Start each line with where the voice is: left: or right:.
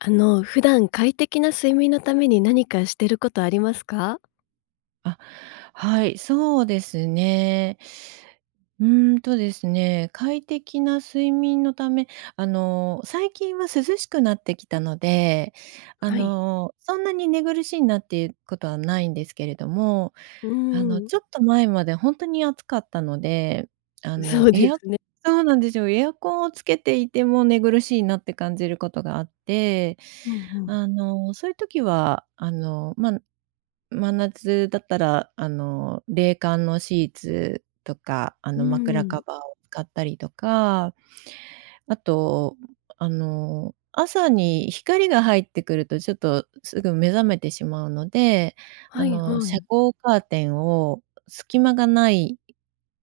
left: あの、普段快適な睡眠のために何かしてることありますか？
right: あ、はい。そうですね。うんとですね、快適な睡眠のため、あの、最近は涼しくなってきたので、あ
left: はい。
right: の、そんなに寝苦しいなっていうことはないんですけれども、
left: うー
right: あの、
left: ん。
right: ちょっと前まで本当に暑かったので、あ
left: そ
right: の、
left: うで
right: エア
left: すね。
right: そうなんですよ。エアコンをつけていても寝苦しいなって感じることがあって、
left: うんうん。
right: あの、そういう時は、あの、まん真夏だったら、あの、冷感のシーツとか、あ
left: うー
right: の、枕カ
left: ん。
right: バーを使ったりとか、あと、あの、朝に光が入ってくると、ちょっと、すぐ目覚めてしまうので、あ
left: はい
right: の、
left: は
right: 遮
left: い。
right: 光カーテンを隙間がない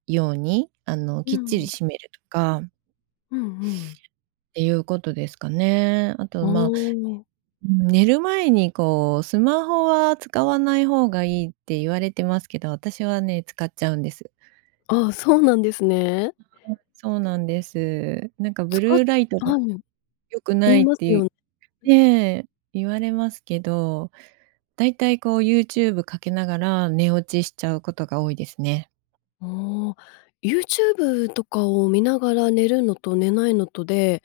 right: ように、あの、
left: う
right: きっちり
left: ん。
right: 閉めるとか
left: うんうん。
right: っていうことですかね。あと、
left: あ
right: ま、
left: あ。
right: 寝る前に、こう、スマホは使わない方がいいって言われてますけど、私はね、使っちゃうんです。
left: あ、そうなんですね。
right: はい、そうなんです。なんか、
left: つ
right: ブ
left: か
right: ルーライトが
left: あん。
right: 良く
left: 言
right: な
left: い
right: いっ
left: ますよんう
right: て
left: ん。
right: いえ、言われますけど、だいたい、こう、ユーチューブかけながら寝落ちしちゃうことが多いですね。
left: おお。ユーチューブとかを見ながら寝るのと寝ないのとで、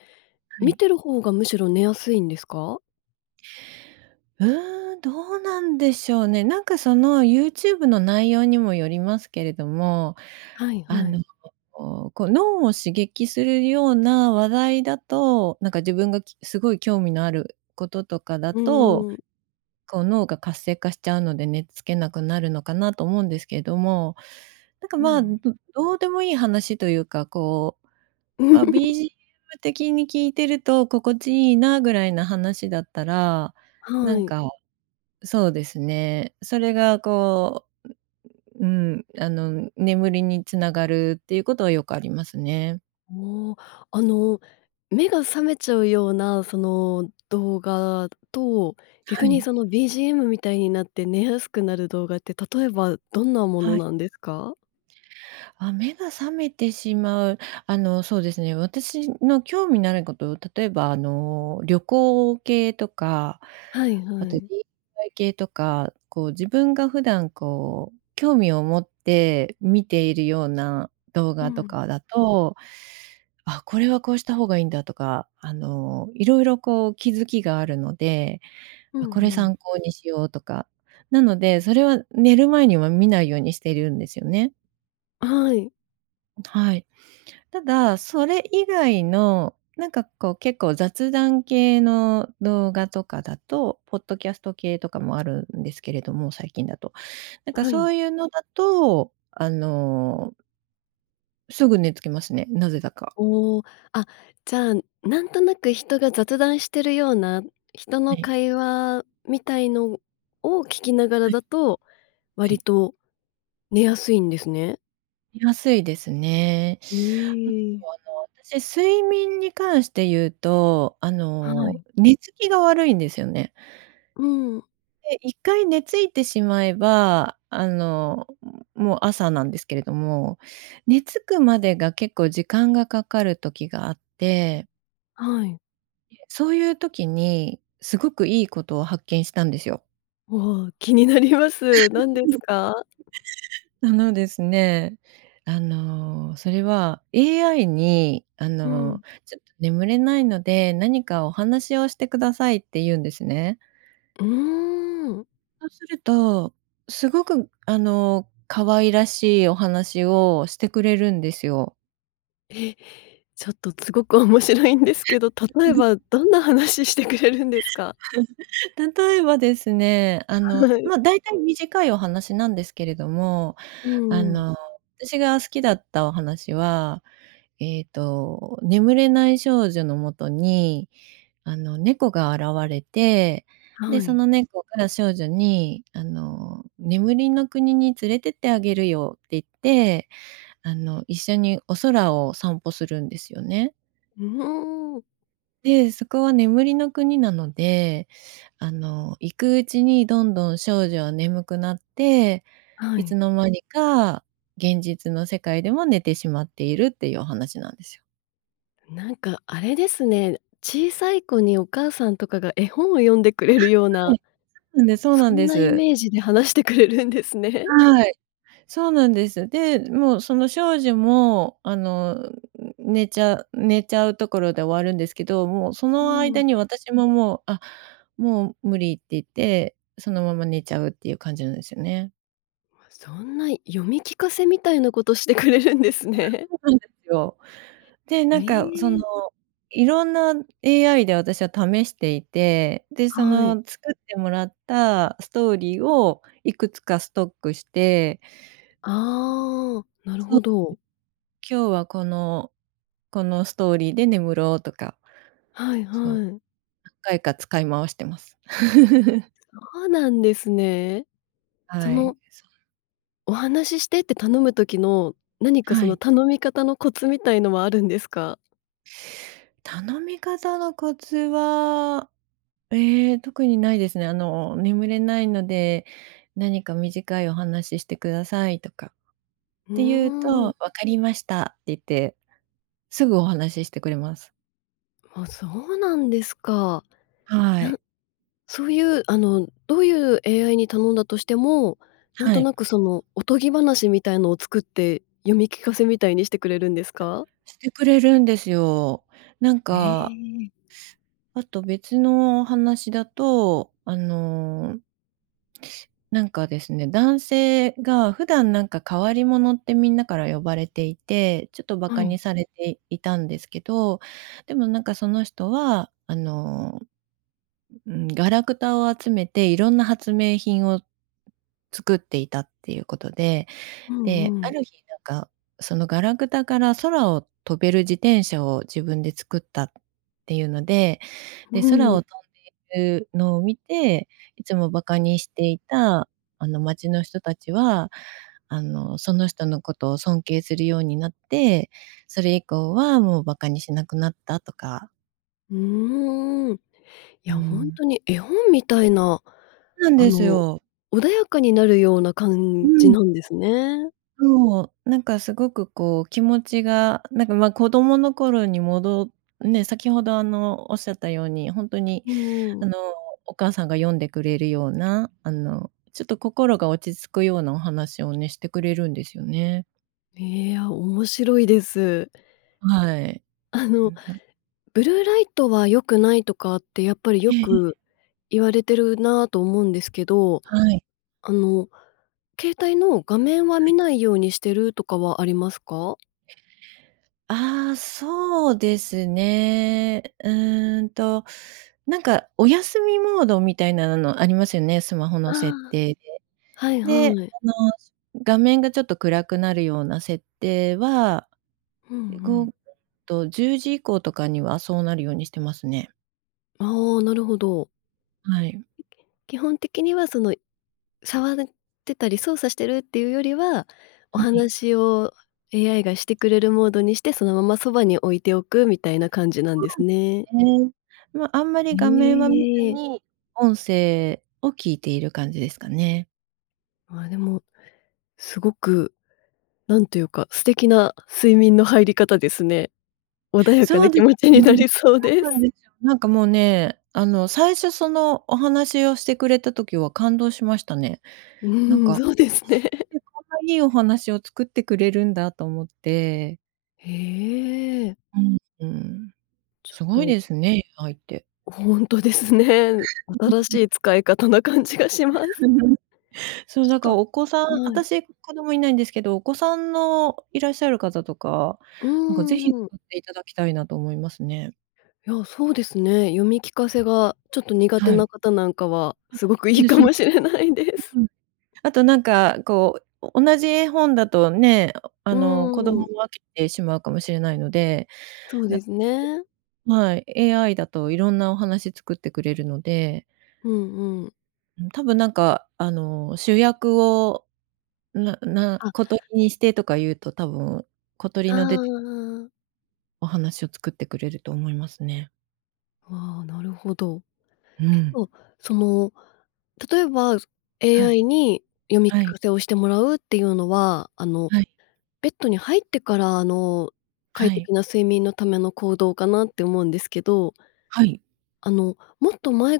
right: は
left: 見
right: い。
left: てる方がむしろ寝やすいんですか？
right: うーん。どうなんでしょうね。なんか、その、ユーチューブの内容にもよりますけれども、
left: はい
right: あ
left: は
right: の、
left: い。
right: ここうこう、脳を刺激するような話題だと、なんか自分が、きすごい興味のある事とかだ
left: う
right: と、
left: ーん。
right: こう、脳が活性化しちゃうので寝付けなくなるのかなと思うんですけども、なんか、
left: う
right: まあ、ん
left: ん。
right: どうでもいい話というか、こう、あ、BGM 的に聞いてると心地いいなぐらいな話だったら、な
left: は
right: ん
left: い。
right: かそうですね。それが、こう、うううーん、あの眠りに繋がるっていうことはよくありますね。
left: おお。あの、目が覚めちゃうような、その、動画と、
right: は
left: 逆に
right: い。
left: その BGM みたいになって寝やすくなる動画って、例えばどんなもの
right: はい。
left: なんですか？
right: あ、目が覚めてしまう、あの、そうですね。私の興味のあること、例えば、あの、旅行系とか、
left: はい
right: あ
left: は
right: と
left: い。
right: DIY 系とか、こう、自分が普段、こう、興味を持って見ているような動
left: う
right: 画と
left: ん。
right: かだと、あ、これはこうした方がいいんだとか、あの、色々、こう、気づきがあるので、
left: う
right: これ
left: んうん。
right: 参考にしようとか、なので、それは寝る前には見ないようにしているんですよね。
left: はい。
right: はい。ただそれ以外の、なんか、こう、結構、雑談系の動画とかだと、ポッドキャスト系とかもあるんですけれども、最近だと。なんか、
left: は
right: そ
left: い。
right: ういうのだと、あのすぐ寝つきますね、なぜだか。
left: おお、あっ、じゃあ、なんとなく人が雑談してるような、人
right: は
left: の
right: い。
left: 会話みたいのを聞きながら
right: はい。
left: だと、
right: は
left: 割
right: い。
left: と寝やすいんですね。
right: 寝やすいですね。
left: う
right: あと、
left: ーん。
right: あの、私睡眠に関して言うと、あ
left: は
right: の、
left: い。
right: 寝つきが悪いんですよね。
left: うん。
right: で、1回寝付いてしまえば、あの、もう朝なんですけれども、寝付くまでが結構時間がかかる時があって。
left: はい。
right: そういう時に、すごくいいことを発見したんですよ。
left: わあ、気になります。なんですか？
right: あのですね、あの、それは AI に、あ
left: うん。
right: の「ちょっと、眠れないので、何かお話をしてください」って言うんですね。
left: うーん。
right: そうするとすごく、あの、可愛らしいお話をしてくれるんですよ。
left: え、ちょっと、つごく面白いんですけど、例えば、どんな話ししてくれるんですか？
right: うん、例えばですね、あの、
left: はい。
right: ま、大体短いお話なんですけれども、
left: う
right: あ
left: んうん。
right: の、私が好きだったお話は、えっと、眠れない少女の元に、あの、猫が現れて、で、
left: は
right: そ
left: い。
right: の猫が少女に、あの、眠りの国に連れてってあげるよって言って、あの、一緒にお空を散歩するんですよね。
left: うーん。
right: で、そこは眠りの国なので、あの、行くうちに、どんどん少女は眠くなって、
left: は
right: いつ
left: い。
right: の間にか現実の世界でも寝てしまっているっていうお話なんですよ。
left: なんか、あれですね、小さい子にお母さんとかが絵本を読んでくれるよう
right: あ、は
left: な、
right: いはい、そうな
left: そ
right: ん
left: ん
right: ですそ
left: な
right: う
left: イ
right: なんです。
left: メージで話してくれるんですね。
right: はい、そうなんです、で、もうその少女も、あの、寝ちゃ寝ちゃうところで終わるんですけど、もうそ
left: う
right: の間
left: ん。
right: に、私ももう、あ、もう無理って言って、そのまま寝ちゃうっていう感じなんですよね。
left: そんな、読み聞かせみたいなことしてくれるんです
right: わ、
left: ね。
right: そうなんですよ。で、なん
left: え
right: か、その、
left: え。
right: いろんな AI で私は試していて、で、そ
left: はい。
right: の作ってもらったストーリーをいくつかストックして。そうです。
left: ああ、なるほど。
right: 今日は、このこの、ストーリーで眠ろうとか、
left: はい
right: そう、
left: はい、
right: 何回か使い回してます。
left: そうなんですね。そ
right: はい。
left: の
right: そう。
left: お話ししてって頼む時の、何か、そ
right: は
left: の、
right: い。
left: 頼み方のコツみたいのはあるんですか？
right: 頼み方のコツは、ええ、特にないですね。あの、「眠れないので何か短いお話ししてください」とかっ
left: う
right: て言う
left: ーん。
right: と、「分かりました」って言って、すぐお話ししてくれます。
left: あ、そうなんですか。なん
right: はい。
left: そういう、あのどういう AI に頼んだとしても、なん
right: は
left: と
right: い。
left: なく、その、おとぎ話みたいのを作って読み聞かせみたいにしてくれるんですか？
right: してくれるんですよ。なん
left: へ
right: か
left: え。
right: あと別の話だと、あのなんかですね、男性が普段なんか変わり者ってみんなから呼ばれていて、ちょっと馬
left: は
right: 鹿
left: い。
right: にされていたんですけど、でもなんか、その人は、あの、ううん、ガラクタを集めて、いろんな発明品を作っていたっていうことで、
left: うん
right: で、
left: う
right: あ
left: ん。
right: る日なんか、そのガラクタから空を飛べる自転車を自分で作ったっていうので、
left: う
right: で、空
left: ん。
right: を飛んでいるのを見て、いつも馬鹿にしていた、あの、町の人たちは、あの、その人のことを尊敬するようになって、それ以降はもう馬鹿にしなくなったとか。
left: うーん。いや、
right: う
left: ほん
right: ん。
left: とに絵本みたいな、
right: なん
left: あ
right: です
left: の、
right: よ。
left: 穏やかになるような
right: う
left: 感じ
right: ん。
left: なんですね。
right: そう、なんか、すごく、こう、気持ちが、なんか、ま、子供の頃にもどね、先ほど、あの、仰ったように、ほんとに、
left: うー
right: あ
left: ん。
right: の、お母さんが読んでくれるような、あの、ちょっと心が落ち着くようなお話をね、してくれるんですよね。
left: へえ。あ、面白いです。
right: はい。
left: あの、ブルーライトは良くないとかってやっぱりよ
right: ええええ。
left: く言われてるな、と思うんですけど、
right: はい。
left: あの、携帯の画面は
right: は
left: 見
right: い。
left: ないようにしてるとかはありますか？
right: ああ、そうですね。うんと、なんか、お休みモードみたいなのありますよね、スマホ
left: あ
right: の設
left: あ。
right: 定で。
left: はい
right: で、
left: はい。
right: あの、画面がちょっと暗くなるような設定は、
left: うんうん。
right: 5と、10時以降とかには、そうなるようにしてますね。
left: あお、なるほど。
right: はい。
left: 基本的には、その、触るってたり操作してるっていうよりは、お
right: はい。
left: 話を AI がしてくれるモードにして、そのままそばに置いておくみたい
right: あ、
left: な感じなん
right: そ
left: です
right: うで
left: ね。
right: すね、ま、あんまり画面は見ず
left: へえ。
right: に音声を聞いている感じですかね。
left: まあ、でも、すごくなんというか、素敵な睡眠の入り方ですね。穏やか
right: そう
left: な
right: で
left: 気持ち
right: す
left: にな
right: ね。
left: りそうで
right: そうなん
left: す。
right: ですよ。なんかもうね、あの、最初、その、お話をしてくれた時は感動しましたね。
left: う
right: なん
left: ん、
right: か、
left: そうです
right: 一
left: ね。
right: 瞬でこんないいお話を作ってくれるんだと思って。
left: へえ。
right: うんうん、
left: ちょっ
right: すごい
left: と
right: ですね、AI って。
left: ほんとですね。新し い使い方な感じがします。
right: そう、
left: ち
right: なんか
left: ょっと、
right: お子さん
left: はい。
right: 私子供いないんですけど、お子さんのいらっしゃる方とか、
left: う
right: なんかぜひ使
left: んうん。
right: っていただきたいなと思いますね。
left: いや、そうですね。読み聞かせがちょっと苦手
right: はい。
left: な方なんかは、
right: あ、
left: すごく
right: そう
left: いい
right: です
left: か
right: そうで
left: もし
right: す。
left: れないです。
right: うーん。あと、なんか、こう、お同じ絵本だとね、おおあの、子供
left: うん。
right: も飽きてしまうかもしれないので、
left: そう
right: な
left: ですね。
right: はい、AI だといろんなお話作ってくれるので
left: うんうん。
right: うん。多分なんか、あの、主役をなな
left: あ。
right: 小鳥にしてとか言うと多分、小鳥
left: ああ
right: の出て
left: ああ。
right: お話を作ってくれると思いますね。
left: ああ、なるほど。
right: う
left: 結
right: ん。
left: 構、その、例えばそ
right: はい。
left: AI に読み聞
right: はい。
left: かせをしてもらうっていうのは、あの、
right: はい。
left: ベッドに入ってから、あの、快
right: はい。
left: 適な睡眠のための行動かなって思うんですけど
right: はい。
left: あの、もっと前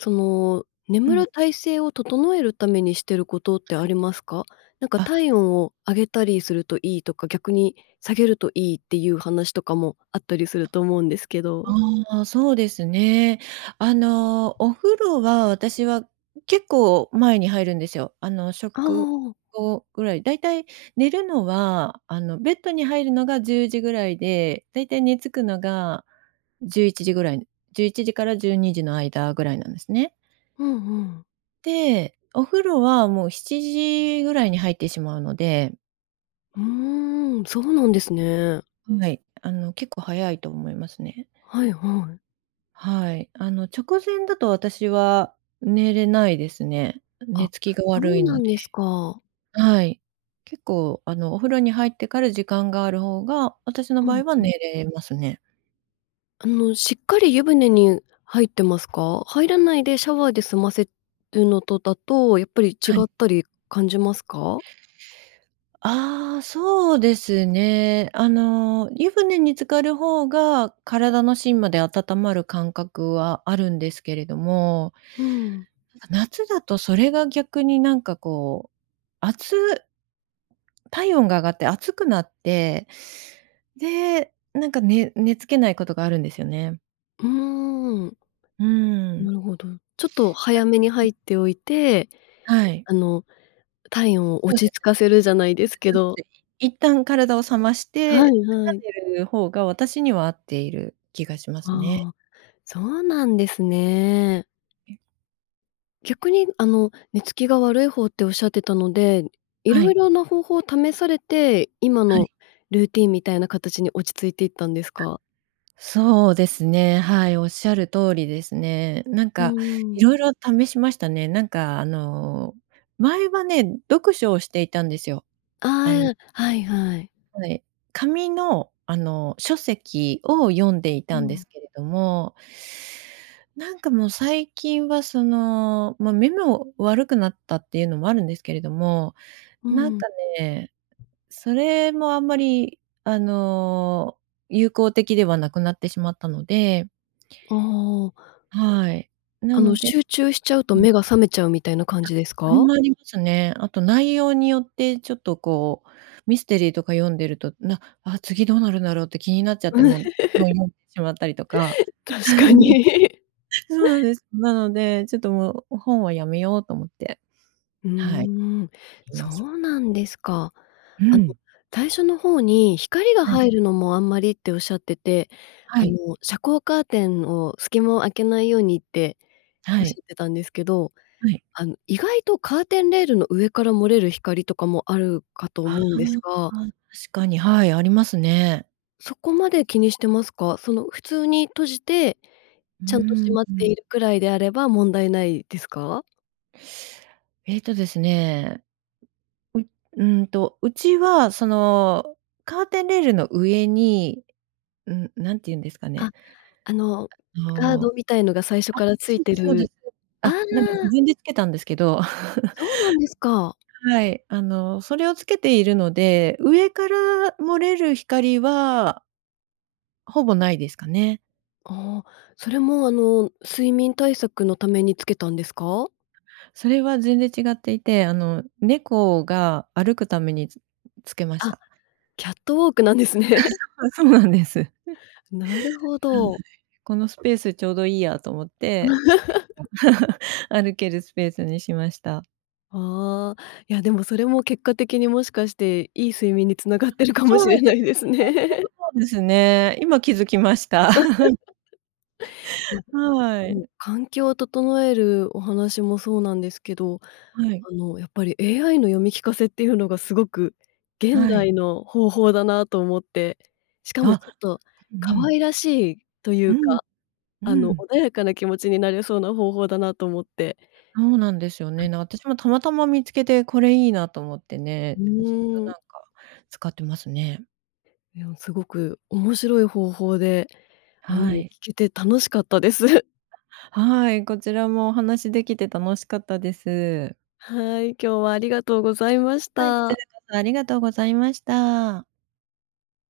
left: その、
right: う
left: 眠
right: ん。
left: る体勢を整えるためにしてることって
right: は
left: あ
right: い。
left: りますか？なんか
right: あ。
left: 体温を上げたりするといいとか、逆に下げるといいっていう話とかもあったりすると思うんですけど。
right: ああ、そうですね。あの、お風呂は私は結構前に入るんですよ。あの、
left: あ
right: 食
left: あ。
right: 後ぐらい、だいたい寝るのは、あの、ベッドに入るのが10時ぐらいで、だいたい寝付くのが11時ぐらい、11時から12時の間ぐらいなんですね。
left: うんうん。
right: で、お風呂はもう7時ぐらいに入ってしまうので。
left: うーん、そうなんですね。
right: はい。あの結構早いと思いますね。
left: はいはい。
right: はい、あの、直前だと私は寝れないですね。寝
left: あ、
right: つきが
left: そ
right: 悪
left: う
right: いの
left: な
right: で
left: んですか。
right: はい。結構、あの、お風呂に入ってから時間がある方が、私の
left: う
right: 場
left: ん
right: 合は
left: うん。
right: 寝れますね。
left: あの、しっかり湯船に入ってますか？入らないでシャワーで済ませるのとだと、やっぱり違
right: は
left: っ
right: い。
left: たり感じますか？
right: ああ、そうですね。あの、湯船に浸かる方が、体の芯まで温まる感覚はあるんですけれども
left: ふん。
right: 夏だとそれが逆になんか、こう、あつ体温が上がって暑くなって、で、なんかね寝付けないことがあるんですよね。
left: うーん。
right: う
left: な
right: ん。
left: るほど。ちょっと早めに
right: [unintelligible]
left: 入っておいて、
right: はい。
left: あの、体温を
right: そ
left: 落
right: うで
left: ち着
right: すね。
left: かせるじゃないで
right: そうで
left: す
right: す
left: け
right: そうで
left: ど。
right: す。い一旦体を冷まし
left: は
right: て
left: い
right: か
left: は
right: ら
left: い。
right: 寝る方が、私には合っている気がしますね。
left: ああ、そうなんですね。
right: うん。
left: 逆に、あの、寝つきが悪い方っておっしゃってたので、
right: は
left: 色
right: い。
left: 々な方法を試されて、今
right: は
left: の
right: い。
left: ルーティンみたいな形に落ち着いていったんです
right: [unintelligible]
left: か？
right: そうですね、はい、おっしゃる通りですね。なん
left: う
right: か
left: ー
right: い
left: ん。
right: ろいろ試しましたね。なんか、あの、前はね、読書をしていたんですよ。
left: あ
right: あん
left: あ、はいはい。
right: はい、紙の、あの、書籍を読んでい
left: う
right: たんで
left: ん。
right: すけれどもなんか、もう、最近は、その、ま、目も悪くなったっていうのもあるんですけれども、
left: う
right: なん
left: ん。
right: かね、それもあんまり、あの、有効的ではなくなってしまったので
left: ああ。
right: はい。な
left: あの、
right: ので
left: 集中しちゃうと
right: うん。
left: 目が覚めちゃうみたいな感
right: あ、
left: じです
right: それ
left: か？
right: もありますね。あと内容によってちょっと、こう、ミステリーとか読んでると、なあ、次どうなるんだろうって気になっちゃって、もう、ずっと読んでしまったりとか。
left: 確か に。
right: そうなんです。なので、ちょっと、もう本はやめようと思って。
left: うー
right: はい。
left: ん、
right: い
left: そ
right: ます。
left: うなんですか。
right: う
left: あの、
right: ん。
left: 最初の方に、「光が
right: はい。
left: 入るのもあんまり」っておっしゃってて、
right: は
left: あの、
right: い。
left: 「遮光カーテンを隙間を開けないように」って、お
right: は
left: っし
right: い。
left: ゃってたんですけど、
right: はい。
left: あの、意外とカーテンレールの上から漏れる光とかもあるかと
right: ああ、
left: 思うんですが
right: 確かに、はい、ありますね。
left: そこまで気にしてますか？その、普通に閉じて、
right: う
left: ちゃんと
right: ー
left: 閉
right: ん、
left: まっ
right: う
left: て
right: ん。
left: いるくらいであれば、問題ないですか？
right: えっとですね。んうんと、うちは、その、カーテンレールの上に、ん何て言うんですかね。
left: あ、あの、
right: あ
left: ガード
right: の、
left: みたいのが最初
right: あ、
left: からつ
right: そ
left: い
right: うで
left: て
right: す、そうです。
left: るあ
right: あ、なんか
left: あ。
right: 自分でつけたんですけど。
left: そうなんですか。
right: はい、あの、それをつけているので、上から漏れる光はほぼないですかね。
left: あ、それも、あの、睡眠対策のために付けたんですか？
right: それは全然違っていて、あの、猫が歩くためにつ付けまし
left: あっ、
right: た。
left: キャットウォークなんですね。
right: あ、そうなんです。
left: なるほ
right: はい、
left: ど。
right: このスペースちょうどいいやと思って 歩けるスペースにしました。
left: あ、いや、でもそれも結果的にもしかして、良い睡眠に繋がっ
right: あ、
left: てるかも
right: そう
left: し
right: なん
left: れ
right: で
left: ない
right: すよ
left: で
right: ね。そ
left: す
right: れ
left: ね。
right: はそうですね。今気づきました。
left: いや、
right: は
left: で
right: い。
left: も、環境を整えるお話もそうなんですけど、
right: はい。
left: あの、やっぱり、AI の読み聞かせっていうのが、すごく現
right: はい。
left: 代の方法だなと思って。しか
right: あ
left: も、
right: っ、
left: ちょっと、
right: う
left: 可
right: ん。
left: 愛らしいとい
right: う
left: う
right: ん。
left: か、
right: う
left: あの、
right: ん。
left: 穏やかな気持ちになれそうな方法だなと思って。
right: そうなんですよ
left: うん。
right: ね。ね、私もたまたま見つけてこれいいなと思って
left: う
right: ね、ずっと、
left: ーん。
right: なんか、使ってますね。
left: いや、すごく面白い方法で、あの、
right: は
left: 聞
right: い。
left: けて楽しかったです。
right: はい、こちらもお話しできて楽しかったです。
left: はい、今日はありがとうございまし
right: はい、こちら
left: た。
right: こそありがとうございました。